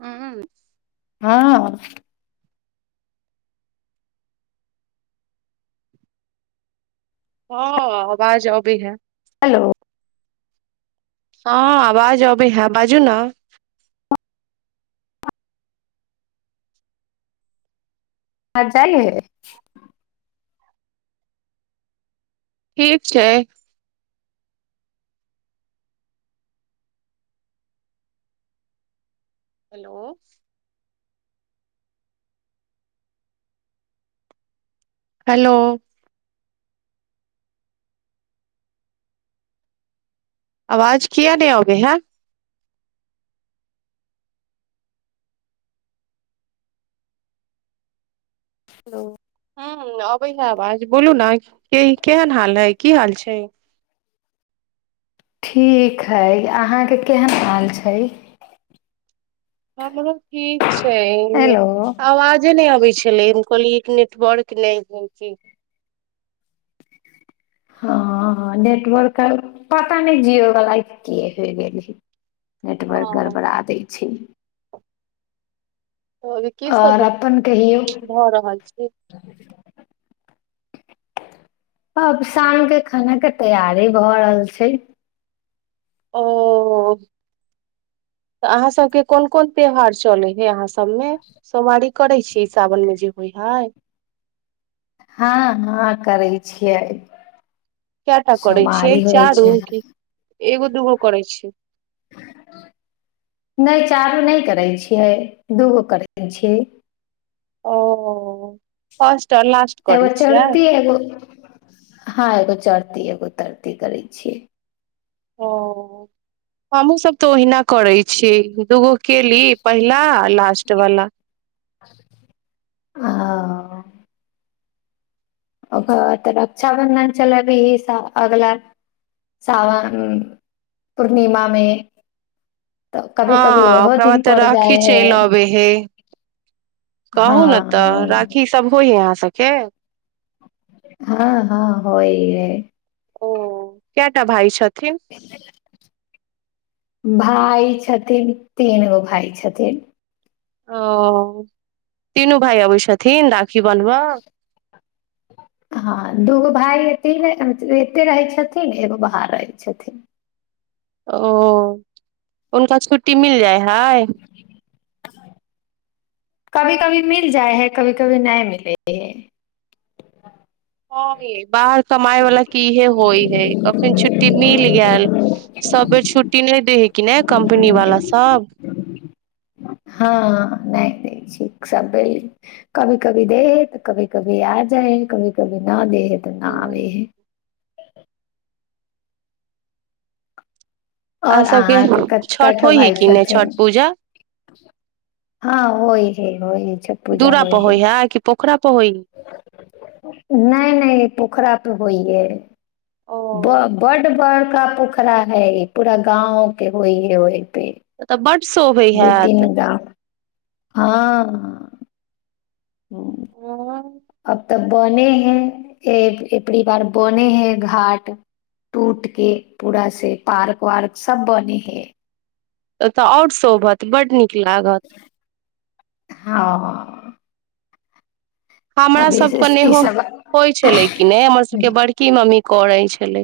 ह हँ हँ आवाज अ भी है हेलो हँ आवाज अबै हैं बाजू ने आ जाइ है ठीक छै हेलो हेलो आवाज किया न होबमे है हो ह अबै ह आवाज बोलू ने केहन हाल है की हाल छै। ठीक हइ अहाँके केहन हाल छै हँ मम ठीक छै हेलो आवाजे नहि अबै छल लैम कहली नेटवर्क नहि हो हँ नेटवर्क पता नहि जियोवला के होय गेल ही ओ नेटवर्क गड़बड़ा दै छै। तऽ अभी कीसभ आओर अपन कहियौ भऽ रहल छै अब शाम के खाना के तैयारी भऽ रहल छै। ओ अहाँ सबके कोन कोन त्यौहार चले हे अहाँ सभ तमे सोमाारिक करै छी सावन मे जे होइ हय हँ हँ करै छियै क टा करै छियै सोमवारी होइ चारू छै क एगो दूगो करै छियै। नहि चारू नहि करै छियै दूगो करै छियै ओ फर्स्ट आ लास्ट एगो करै छियै चढ़ती एगो हँ एगो चढ़ती एगो तरती करै छियै ओ हमू सभ तऽ ओहिना करै छी दूगो केली पहिला लास्ट वाला आ ओकर बाद तऽ रक्षाबन्धन चलै भी स अगला सावन पूर्णिमामे हँ ओकरा बाद तऽ जाइ राखी है चलि अबे हे हँ कहू ने तऽ हँ राखी सभ होय ह यहाँ सबके छै हँ हँ होइ कटा भाइ छथि भइ छथिन तीन गो भाय छथिन ओ तीनू भाइ अबै छथिन राख की बनब हँ दगो भाय एतेक एतेक रहै छथिन एगो बा रहै छथिन ओ उनका छुट्टी मिल जाए हाय कभी कभी मिल जाय है कभी कभी नहि मिलै है ह बाहर कमााय वाला के इहे होय है कखन छुट्टी मिल गेल सभ बेर छुट्टी नहि द कि नहि कम्पनी वाला सभ हँ नहि सब कभी कभी दे तऽ कभी कभी आ जाए कभी कभी न दे इतना भी आ ओर सबके अहाँके छठ कठ होइ हइ भइ कि नहि छथि छठ पूजा हँ हो है ह छठ पूजा दूरा हो पर ह होइ है कि पोखरा पर होइ है नहि नहि पोखरा तऽ होहिए ओ बड बड़ का पोखरा है ई पूरा गाम के होइ ह होइ ओ तऽ बड्ड शोभे हैत गाँव हँ [inaudible] ओ अब तऽ बने है एक एकरी बार बने है घाट टूट के पूरा से पार्क वार्क सब बने है तऽ आओर शोभत बड नीक लागत हँ हमरा अभी सबके ई नेहो सब होइत छलै की नै हमर सबके बड़की मम्मी करैत छै छलै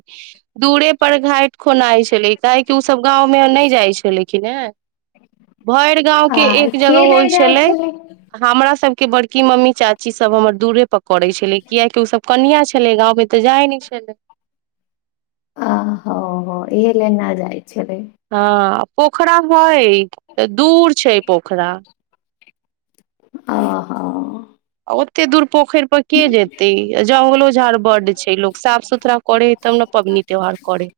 दूरे पर घाइट खोलाइ छलै काहै की उस सब गाँव मे नहि जाइ छले किनै ह भरि गाँंव के आ एक जगह होइ नहि जाइ छलै हमरा सबके बड़की मम्मी चा चाची सभ हमर दूरे पर करै छलै कियकि ओसभ कनिआ छलै गाँवमे तऽ जाइत नहि छलै आ हो हो इहे ना जायत हँ पोखरा हइ तऽ दूर छै पोखरा आ हँ आ ओते दूर पोखरि पर के जेतै जंगलो झाड़ बड्ड छै लोक साफ सुथरा करे ह तब ने पबनी त्योहार करै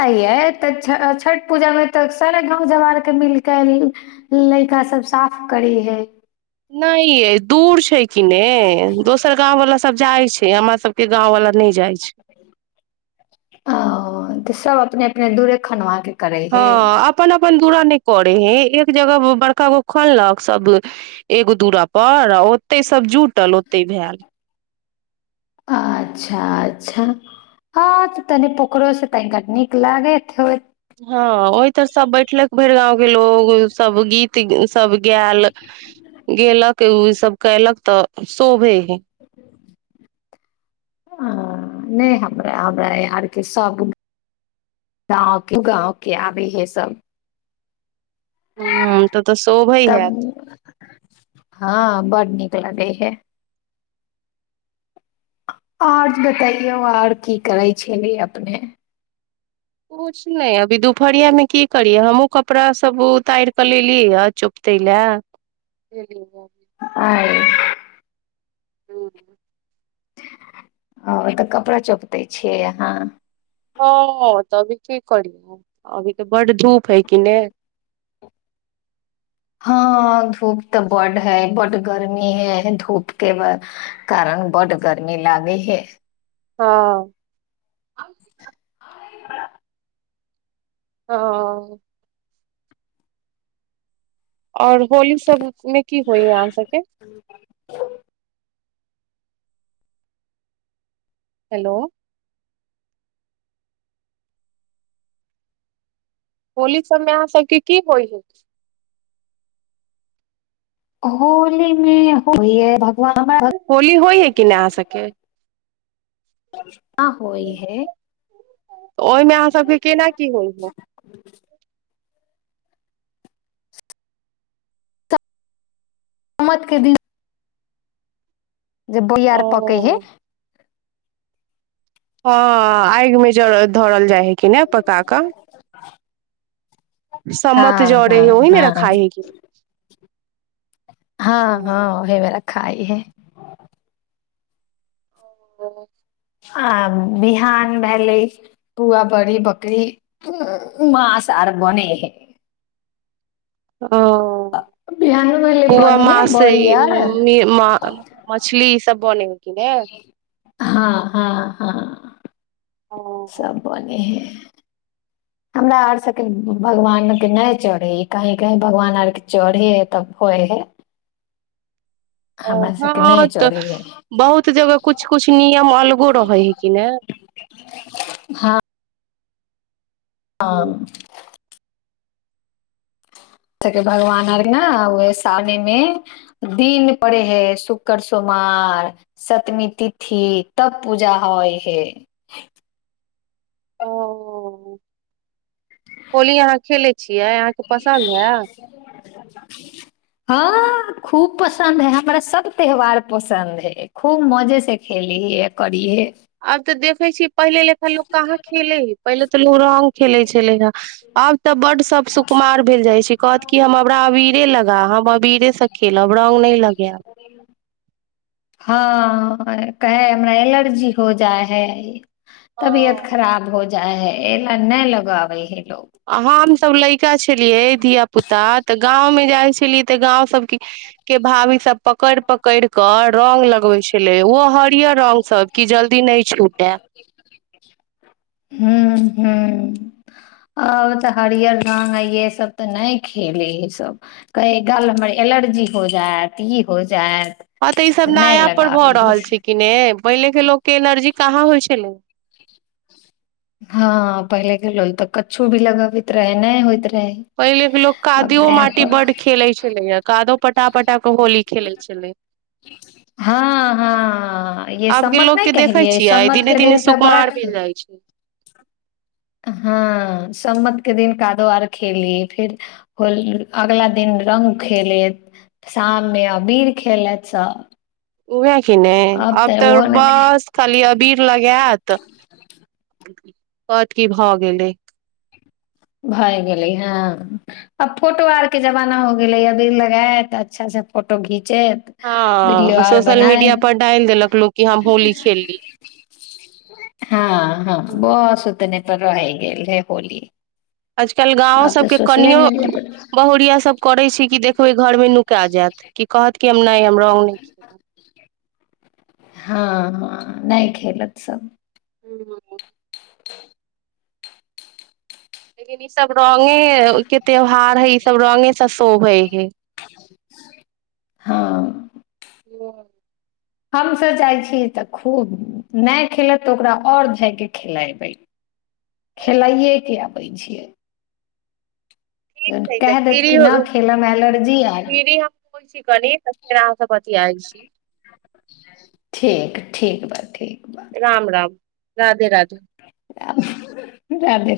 आ यै तऽ छ छठ पूजामे तऽ सारा गाँव जवार आरके मिलके लैइका सब साफ करै है नहि यै दूर छै किने दोसर गामवला सब तब जाइ छै हमर सबके गाँव वला नै जाय छै ओ तऽ सब अपने अपने दूरे खनवा के करै हँ हे। अपन अपन दूरा नहि करे हे एक जगह बड़का गो खोनलक सब एगो दूरा पर आ ओते सब जुटल ओते भेल अच्छा अच्छा हँ तनि पोखरो सँ तनि नीक लागैत होइत हँ ओहि तर सब बैठलक भरि गाँंव के लोग सब गीत सब गैल गेलक उ त केलक तँ शोभै है हँ नहि हमरा हमरा यहाँरके सभ गाँव के गाँव के आबै हइ सभ ह तऽ तऽ शोभे तब हैत हँ बड नीक लगै है आओज बतैयौ आओर की करै छेली अपने? किछ नहि अभी दुपहरियामे की करिय हमहुँ कपड़ा सब उतारि कऽ लेलिय ह चुपते लए। आय हूँ ओ तऽ कपड़ा चोपते छिये अहाँ हँ तऽ अभी की करिय अभी तऽ बड् धूप है कि ने हँ धूप तऽ बड्ड हइ बड्ड गर्मी हइ धूपके कारण बड्ड गर्मी लागै हइ हँ [unintelligible] ह आऔर होली सब मे की होइय अहाँ सबके? [unintelligible] हेलो होली सभमे अहाँ सभके की होइ हय? होली मे होय हय भ होली होइ हय कि नहि आहां सबके? [unintelligible] है ओहिमे अहाँ सभके केना की होइ हय? मत के दिन जे बोहियार पकै हय ओ हँ आइगमे जरल धरल जाइ हय। कि नय पका कऽ हँ सम्मत जरय हँ हय ओहिमें हँ रखाइ हय कि हँ हँ नय? ओहे बेरा खाइ है [unintelligible] आ विहान भेले पुआ बड़ी बकरी मास आर बनै हइ। ओ बिहान भेलै पुआ बने है मास बड़ी आर ई म मछली बनय हय कि ने? हँ हँ हँ ओ सब बनय हय। हमरा आर सभके भगवानके नहि चढ़ै ई कहीँ कहीँ भगवान आरके चढ़ै हइ तब होइ हइ। ओ हमरा सबके हँ नहि तऽ चढ़े हइ बहुत जगह कुछु किुछु नियम अलगो रहै हइ कि ने। हँ ह तेकर भगवान आर ने उह सामनेमे दिन पड़ै हइ शुक्र सोमार सतमी तिथि तब पूजा होइ हय। ओ होली अहाँ खेलै छियै अहाँके पसन्द हा? हँ खूब पसन्द हय हमरा सब त्यौहार पसन्द हय खूब मजे से खेलीहे करिहे। आब तऽ देखै छी पहिले लेखा लोक कहाँ खेलय हय पहिले तऽ लोक रंग खेलय छलै ह आब तऽ बड सब सुकुमार भेल जाइ छै कहत की हमरा अबीरे लगा हम अबीरेसँ खेलब रंग नहि लगायब हँ कहे हमरा एलर्जी हो जाइ हय। तबियत हँ खराब हो जा जाय हय एना नहि लगाबै हय लोको। हम सब लै चा छेलियै धिया पुता तऽ तऽ गांव में जाय छलियै तऽ गांव सब के भाभी सब पकड़ि पकड़ि कऽ रंग लगबे छले ओहो हरियर रंग सब की जल्दी न छूटे ह ह अ तऽ हरियर रंग यै सब तऽ नहि खेले सब कह गाल हमर एलर्जी हो जायत ई हो जायत हँ तऽ ई सभ नहि नया पर भऽ लगाबी हइ रहल छै कि ने पहिले के लोक के एलर्जी कहाँ होइ छलै हँ पहिले के लोक तऽ कुछो भी लगबैत रहे नहि होइत रहे पहिलेके लोक अब कादो नया माटी पर बड्ड खेलैत छलैए कादो पटा पटा कऽ होली खेलैत छलै हँ हँ ये आब के सम्मत नहि लोकके देखै कहलियै छियै सम्मत दिने के दिने दिन तऽ बड़ा सुकुमार खे भेल जाइत छै हँ सम्मतके दिन कादो आर खेलली फेर होल अगला दिन रंग खेलैत शाममे अबीर खेलत सभ उहै कि नहि आब तऽ ने बस खाली अबीर लगैत कहत की भऽ गेलै भए गेले हँ आ फोटो आर के जमाना हो गेले अभी लगाय तऽ अच्छा से फोटो घीच खिचैत विडियो हँ आर सोशल मीडिया पर बनैत डालि देलक लोक कि हम होली खेलली ह ह बस उतनै रहि गेल है होली आजकल गाँव आब तऽ सबके सोशले कनियो मीडिया पर बहुरिया सब करै छै कि देख ओहि घरमे नुका जैत कि कहत कि हम नहि हम हम रंग नहि हँ हँ नहि खेलत सब ह ह [unintelligible] [unintelligible] सब रंगे के त्यौहार है ई सब रंगे से शोभै है हँ [unintelligible] हमसभ जाइ छी तऽ खूब नहि खेलत तऽ ओकरा आओर जाए कऽ खेलयबै खेलाइके आबै छियै ठीक जहन छै तऽ कहि देत फ्री कि नहि खेलयमे एलर्जी आयल फ्री हम होइ छी कनि तऽ फेर अहाँ से बतियाय छी [unintelligible] ठीक ठीक बा ठीक बा राम राम राधे राधे राधे राधे